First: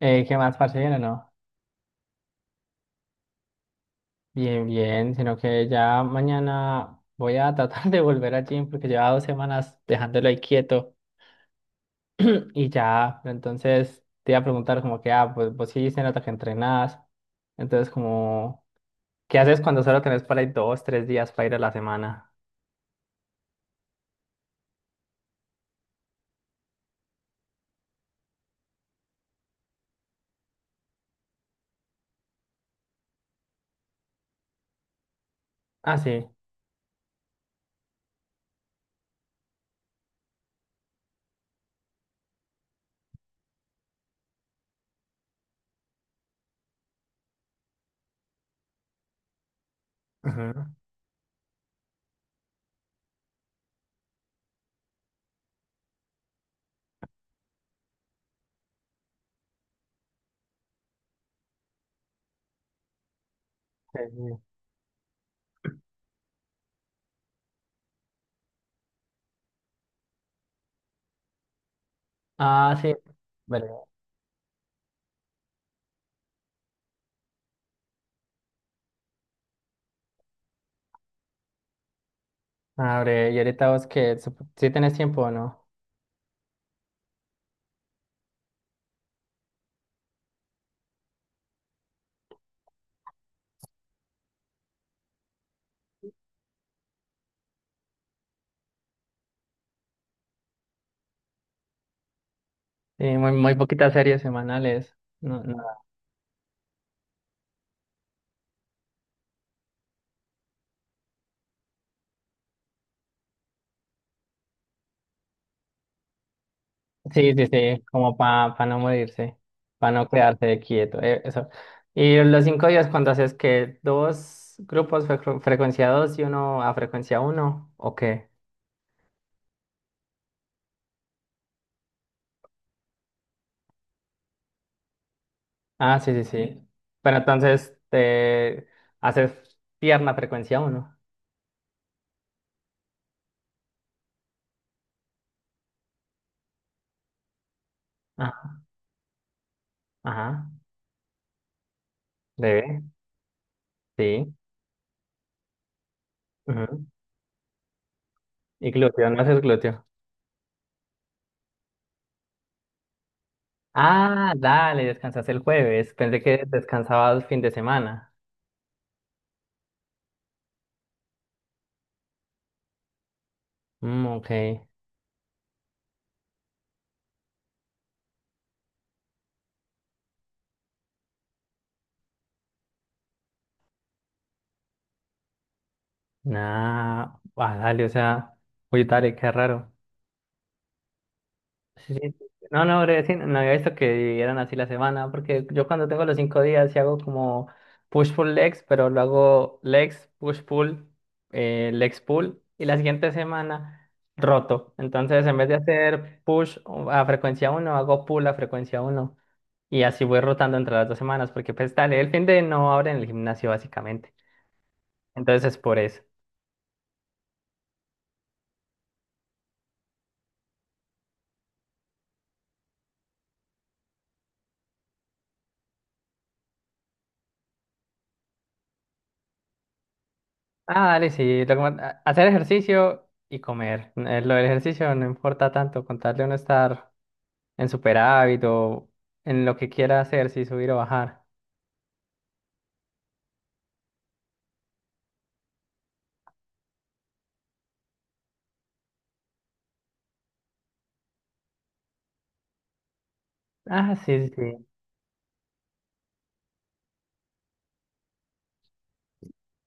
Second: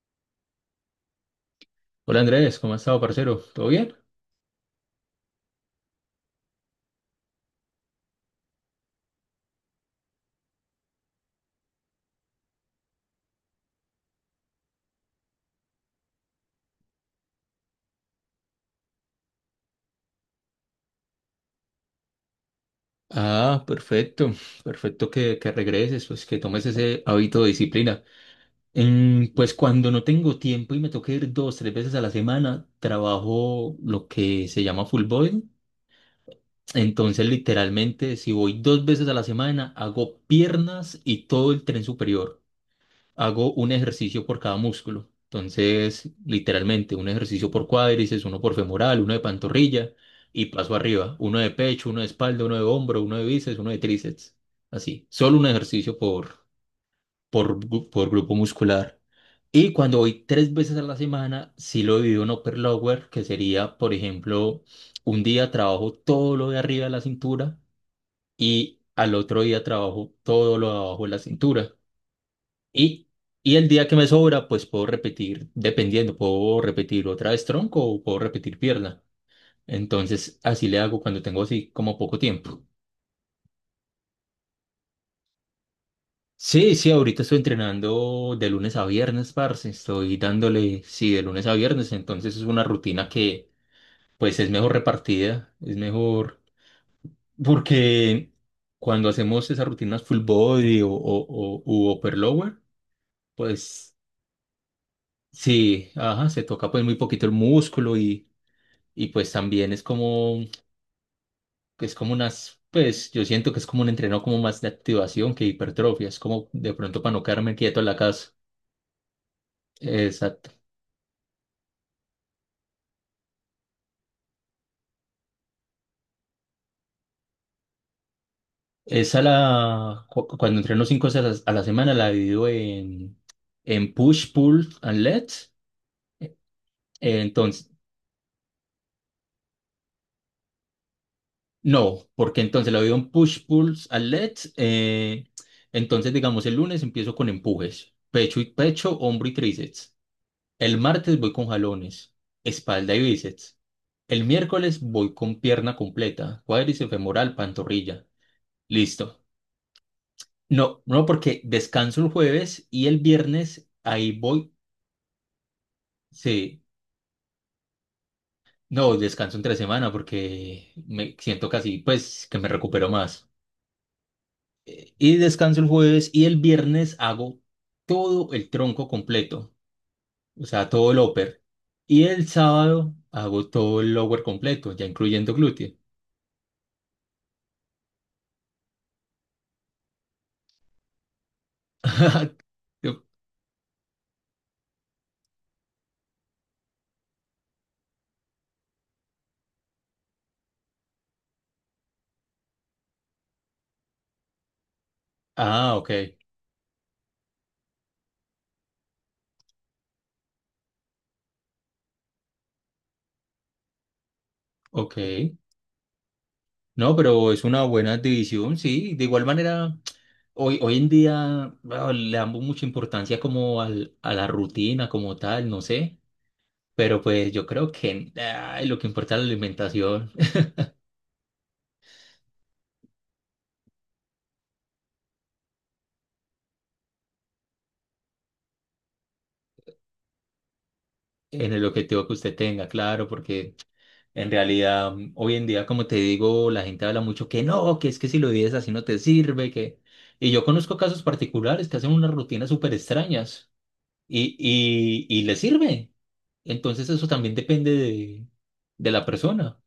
¿Qué más, parcero? No, Hola Andrés, ¿cómo has estado, parcero? ¿Todo bien? bien, bien, sino que ya mañana voy a tratar de volver al gym porque llevaba 2 semanas dejándolo ahí quieto y ya, pero entonces te iba a preguntar como que, pues vos sí se nota que entrenás, entonces como, ¿qué haces cuando solo tenés para ir dos, tres días para ir a la semana? Ah, perfecto, perfecto que regreses, pues que tomes ese hábito de disciplina. Pues cuando no tengo tiempo y me toca ir dos, tres veces a la semana, trabajo lo que se llama full body. Ah, sí. Entonces, literalmente, si voy dos veces a la semana, hago piernas y todo el tren superior. Hago un ejercicio por cada músculo. Entonces, literalmente, un ejercicio por cuádriceps, uno por femoral, uno de pantorrilla y Ujú, paso arriba. Uno de pecho, uno de espalda, uno de hombro, uno de bíceps, uno de tríceps. Así. Solo un ejercicio por grupo muscular. Y cuando voy tres veces a la semana, sí lo divido en upper lower, que sería, por sí, sí. ejemplo, un día trabajo todo lo de arriba de la cintura y al otro día trabajo todo lo de abajo de la cintura. Ah, sí. Y, y el Vale. día que me sobra, pues puedo repetir, dependiendo, puedo repetir otra vez tronco o puedo repetir pierna. Entonces, así le hago cuando tengo así como poco tiempo. Abre, y ahorita vos que, si tenés tiempo o no. Sí, sí, ahorita estoy entrenando de lunes a viernes, parce. Estoy dándole, sí, de lunes a viernes. Entonces es una rutina que, pues, es mejor repartida, es mejor. Porque cuando hacemos esas rutinas full body o u upper lower, Sí, muy, muy poquitas pues, series semanales. No. sí, ajá, se toca pues muy poquito el músculo y pues también pues yo siento que es como un entreno como más de activación que hipertrofia, es como de pronto para no Sí, sí, quedarme quieto sí, en la como casa. para no morirse, para no Exacto. quedarse quieto, eso. Y los 5 días cuando haces que dos grupos frecuencia 2 y uno a frecuencia uno, ¿o qué? Cuando entreno cinco veces a la semana la divido en push, pull and let. Ah, sí, sí, sí. Pero Entonces, entonces te haces pierna frecuencia uno. no, porque entonces la divido en push, pull and let. Entonces, digamos, el lunes empiezo con empujes, pecho y Ajá, pecho, hombro y tríceps. ajá, El martes voy con jalones, debe, espalda y bíceps. El sí. miércoles voy con pierna completa, Ujú. cuádriceps femoral, pantorrilla. Y glúteo, no Listo. haces glúteo. No, no, porque descanso el jueves y el viernes ahí Ah, voy. dale, descansas el jueves. Pensé que Sí, descansabas fin de semana. no, descanso entre semana porque me siento casi, pues, que me recupero más. Mm, ok. Y descanso el jueves y el viernes hago todo el tronco completo, o sea, todo el upper. Y el sábado hago todo el lower completo, ya incluyendo glúteo. Nah, dale, o sea, oye, Tarek, qué raro. Sí, sí. No, no, Yo- breve, sí, no había visto que eran así la semana, porque yo cuando tengo los 5 días sí hago como push-pull legs, pero lo hago legs, push-pull, legs pull, y la siguiente semana roto. Entonces, en vez de Ah, ok, hacer push a frecuencia uno, hago pull a frecuencia uno, y así voy rotando entre las dos semanas, porque pues dale, el fin de no abre en el gimnasio básicamente. ok. Entonces es por eso. No, pero es una buena división, sí. De igual manera, hoy en día bueno, le damos mucha importancia como a la rutina como tal, no sé. Pero pues yo creo que ay, lo que importa es la alimentación Ah, dale, sí. lo que más- a- Hacer ejercicio y comer. Lo del ejercicio no importa tanto, con tal de uno estar en superávit o en lo que quiera hacer, si subir o bajar. en el objetivo que usted tenga, claro, porque en realidad hoy en día, como te digo, la gente habla mucho que no, que es que si lo vives así no te sirve, que... Y yo conozco casos particulares que hacen unas rutinas súper extrañas. Ah, sí, sí. y, Sí. y, y le sirve. Entonces eso también depende de la persona.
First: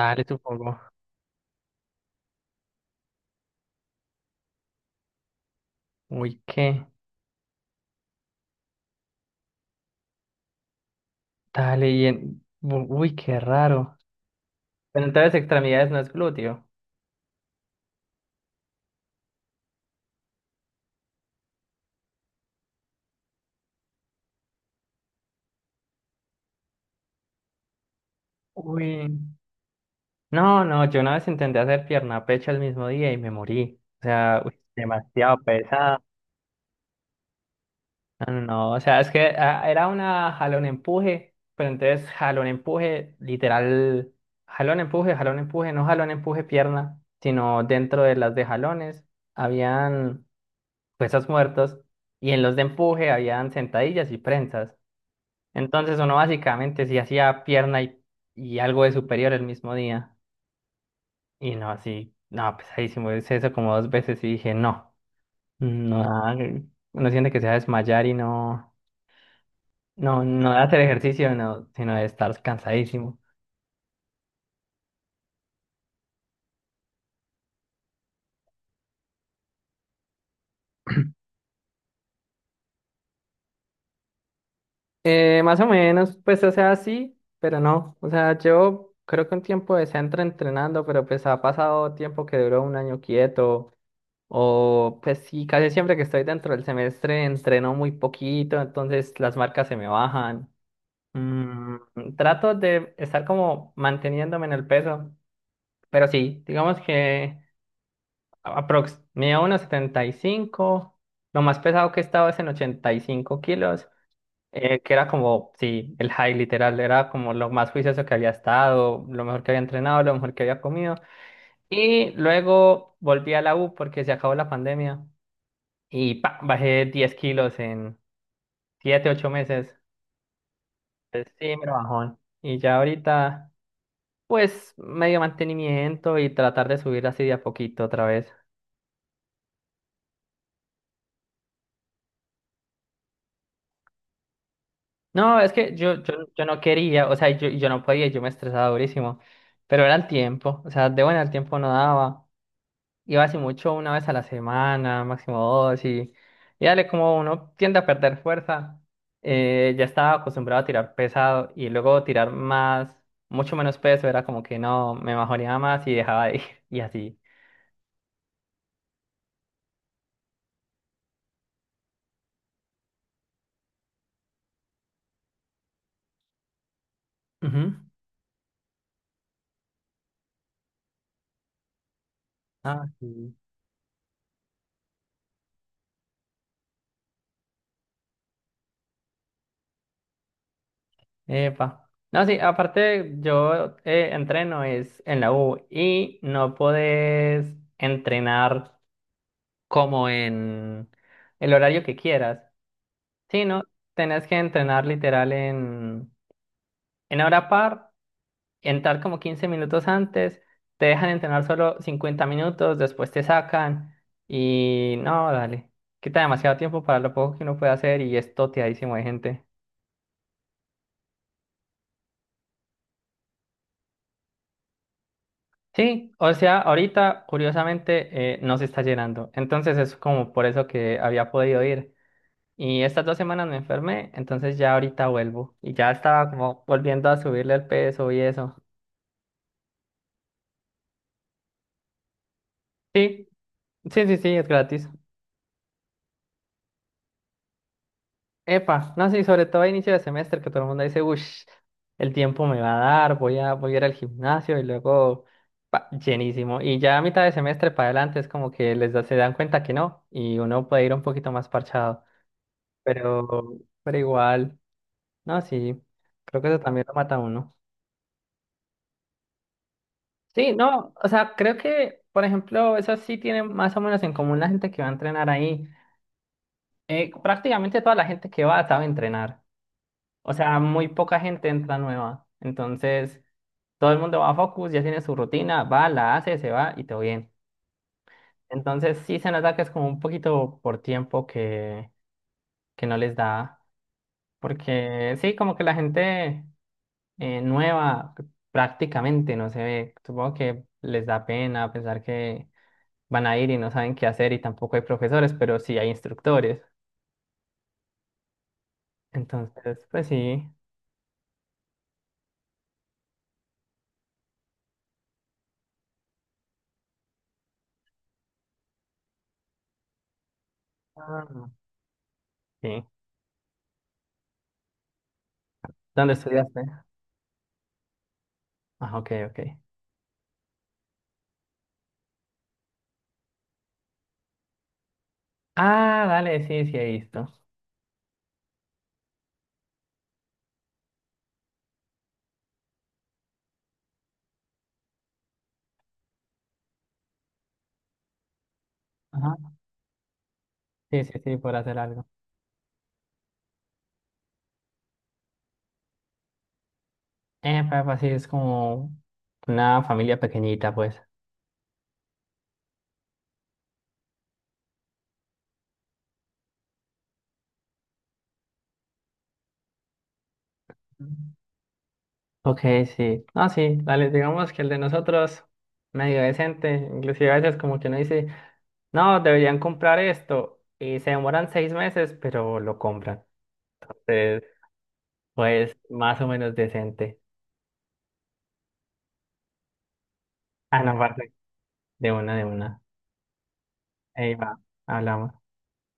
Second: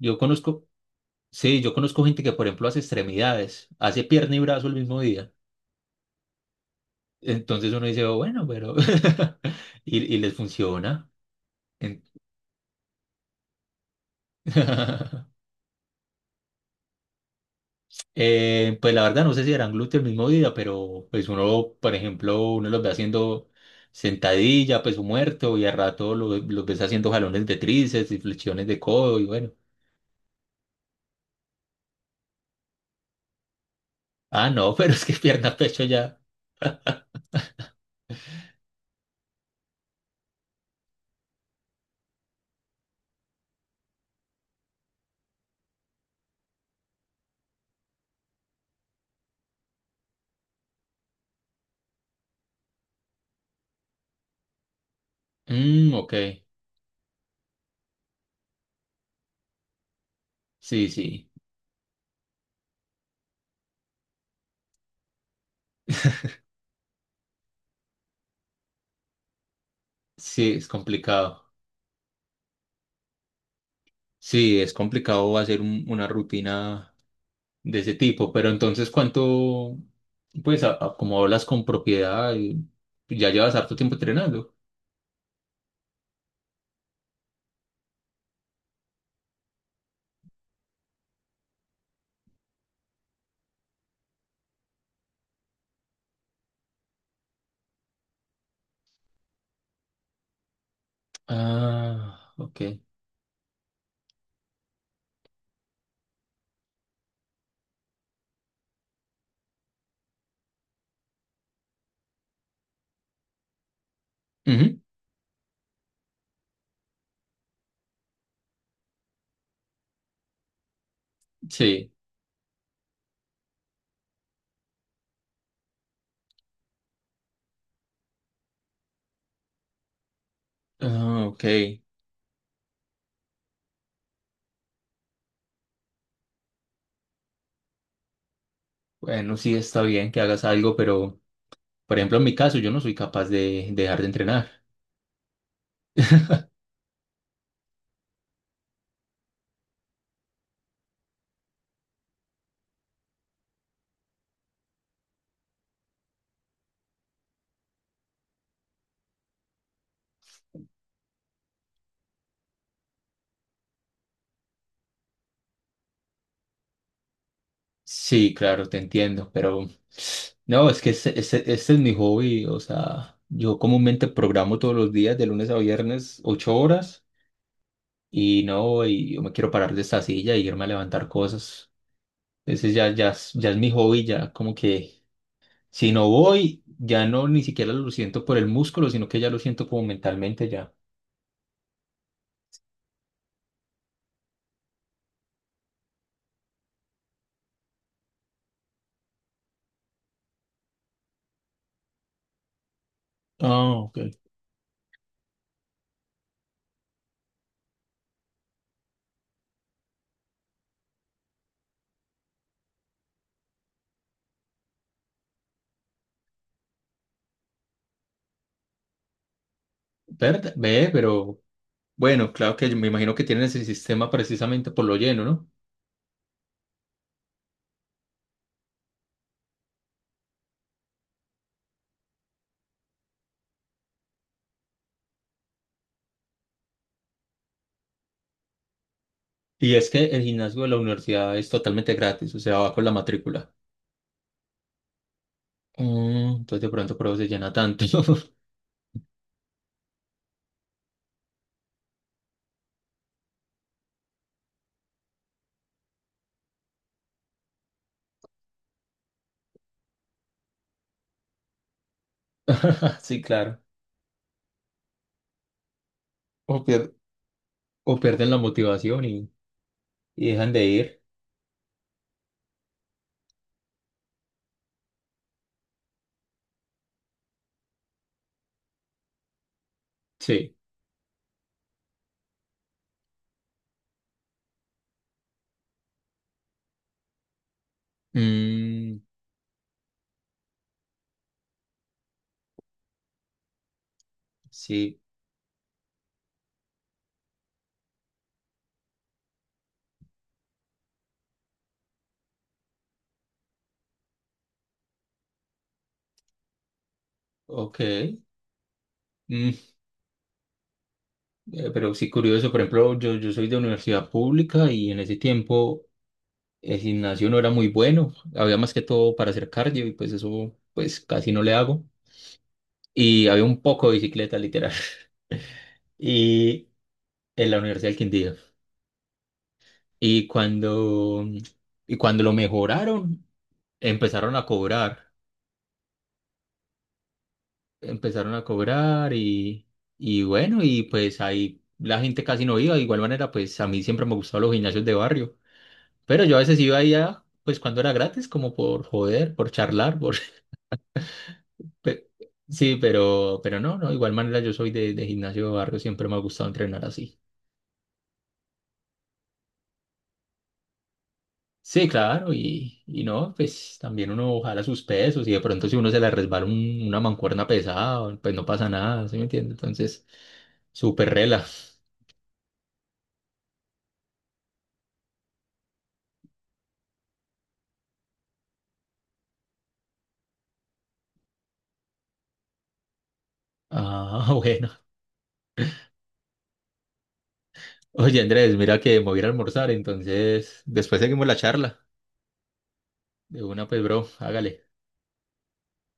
Yo conozco, supongo. sí, yo conozco gente que, por ejemplo, hace extremidades, hace pierna y brazo el mismo día. Uy, qué. Entonces uno dice, "Oh, bueno, pero... Y les funciona. Dale. En- Uy, qué raro. Pero entonces extremidades no es glúteo. Pues la verdad no sé si harán glúteo el mismo día, pero pues uno, por ejemplo, uno los ve haciendo sentadilla, peso muerto, y a rato los ves haciendo jalones de tríceps y flexiones de Uy. codo, y bueno. No, no, yo una vez intenté hacer pierna, pecho el mismo día y me morí. O sea, Ah, uy, no, pero es que demasiado pierna, pecho pesado. ya. No, no, no, o sea, es que era una jalón-empuje, pero entonces jalón-empuje, literal, jalón-empuje, jalón-empuje, no jalón-empuje pierna, sino dentro de las de jalones habían pesos muertos y en los de empuje habían sentadillas y prensas. Mm, Entonces ok. uno básicamente sí hacía pierna y algo de superior el mismo día. Sí, sí. Y no, así, no, pesadísimo, hice eso como dos veces y dije, no, no, uno siente que se va a desmayar y no. No, no Sí, de es hacer ejercicio, complicado. no, sino de estar cansadísimo. Sí, es complicado hacer una rutina de ese tipo, pero entonces, ¿cuánto, pues, como hablas con propiedad, y ya llevas harto tiempo entrenando? Más o menos, pues, o sea, sí, pero no. O sea, yo creo que un tiempo de centro entrenando, pero pues ha pasado tiempo que duró un año quieto. O pues sí, casi siempre que estoy dentro del semestre entreno muy poquito, entonces las marcas se me bajan. Ah, Trato ok. de estar como manteniéndome en el peso, pero sí, digamos que... Aprox, medía unos 75. Lo más pesado que he estado es en 85 kilos, Ujú, que era como, sí, el high literal, era como lo más juicioso que había estado, lo mejor que había entrenado, lo mejor que había comido. sí. Y luego volví a la U porque se acabó la pandemia y pa, bajé 10 kilos en 7 8 meses. Pues Ah, ok. sí, me lo bajón. Y ya ahorita, pues medio mantenimiento y tratar de subir así de a poquito otra vez. Bueno, sí está bien que hagas algo, pero, por ejemplo, en mi caso, yo no soy capaz de dejar de entrenar. No, es que yo no quería, o sea, yo no podía, yo me estresaba durísimo, pero era el tiempo, o sea, de buena el tiempo no daba, iba así mucho una vez a la semana, máximo dos, y dale, como uno tiende a perder fuerza, ya estaba acostumbrado a tirar pesado y luego tirar más, mucho menos peso, era como que no, me mejoreaba más y dejaba de ir, y así. Sí, claro, te entiendo, pero no, es que este es mi hobby, o sea, yo comúnmente programo todos los días de lunes a viernes 8 horas Ujú. y no, y yo me quiero parar de esta silla y irme a levantar cosas. Ese Ah, ya, ya, es- sí. ya es mi hobby, ya como que si no voy, ya no ni siquiera lo siento por el músculo, sino que ya lo siento como mentalmente ya. Epa. No, sí, aparte yo entreno es en la U y no podés entrenar como en el horario que quieras, sino Ah, ok. tenés que entrenar literal en, hora par, entrar como 15 minutos antes, te dejan entrenar solo 50 minutos, después te sacan y no, dale, quita demasiado tiempo para lo poco que uno puede hacer y es toteadísimo de gente. ¿Verdad? Ve, pero bueno, claro que yo me imagino que tienen ese sistema precisamente por lo lleno, ¿no? Sí, o sea, ahorita curiosamente no se está llenando. Entonces es como por eso que había podido ir. Y estas 2 semanas me enfermé, entonces ya ahorita vuelvo. Y ya estaba como volviendo a subirle el peso y eso. Y es que el gimnasio de la universidad es totalmente gratis, o sea, va con la Sí, matrícula. sí, sí, sí, es gratis. Entonces de pronto por eso se llena tanto. Epa, no, sí, sobre todo a inicio de semestre que todo el mundo dice, uff, el tiempo me va a dar, voy a ir al gimnasio y luego pa, llenísimo. Y ya a mitad de semestre para adelante es como que les da, se dan cuenta que no y uno puede ir un poquito más parchado. Sí, pero, claro. pero igual, no, sí, creo que eso O, también lo pier- mata a uno. o pierden la motivación y Sí, dejan de no, ir. o sea, creo que, por ejemplo, eso sí tiene más o menos en común la gente que va a entrenar ahí. Prácticamente toda la gente que va sabe entrenar, o Sí. sea, muy poca gente entra nueva, entonces todo el mundo va a Focus, ya tiene su rutina, va, la hace, se va y todo bien. Entonces Mm, sí se nota que es como un poquito por tiempo que no les da, sí, porque sí, como que la gente nueva prácticamente no se ve. Supongo que les da pena pensar que van a ir y no saben qué hacer y tampoco hay profesores, pero sí hay instructores. ok. Mm, Entonces, pues sí. Pero sí, curioso, por ejemplo, yo soy de universidad pública y en ese tiempo el gimnasio no era muy bueno. Había más que todo para hacer cardio y pues eso pues casi no Ah, le hago. sí. Y había un poco de bicicleta, literal. ¿Dónde estudiaste? Y en la Universidad del Quindío. Ah, ok, ok. Y cuando, y cuando lo mejoraron, empezaron a cobrar, Ah, dale, sí, sí he visto. empezaron a cobrar y bueno, y pues ahí la gente casi no iba. De igual manera, pues a mí siempre me gustaban los gimnasios de barrio, pero yo a veces iba allá, pues cuando era gratis, como por joder, por Ajá. charlar, por... Sí, sí, sí, por hacer algo. pe- Sí, pero no, no, de igual manera yo soy de gimnasio de barrio, siempre me ha gustado entrenar así. Papá, sí, es como una familia pequeñita, pues. Sí, claro, y no, pues también uno jala sus pesos y de pronto si uno se le resbala una mancuerna pesada, pues no pasa nada, ¿sí me entiende? Entonces, súper Ujú. rela. Ok, sí. No, sí, dale, digamos que el de nosotros, medio decente, inclusive a veces como que no dice. No, deberían comprar esto. Y se demoran 6 meses, pero lo compran. Ah, Entonces, bueno. pues, más o menos decente. Oye, Andrés, mira que me voy a ir a almorzar, entonces Ah, no, después parce, seguimos la charla. de una, de una. De una, pues, bro, Ahí va, hágale. hablamos.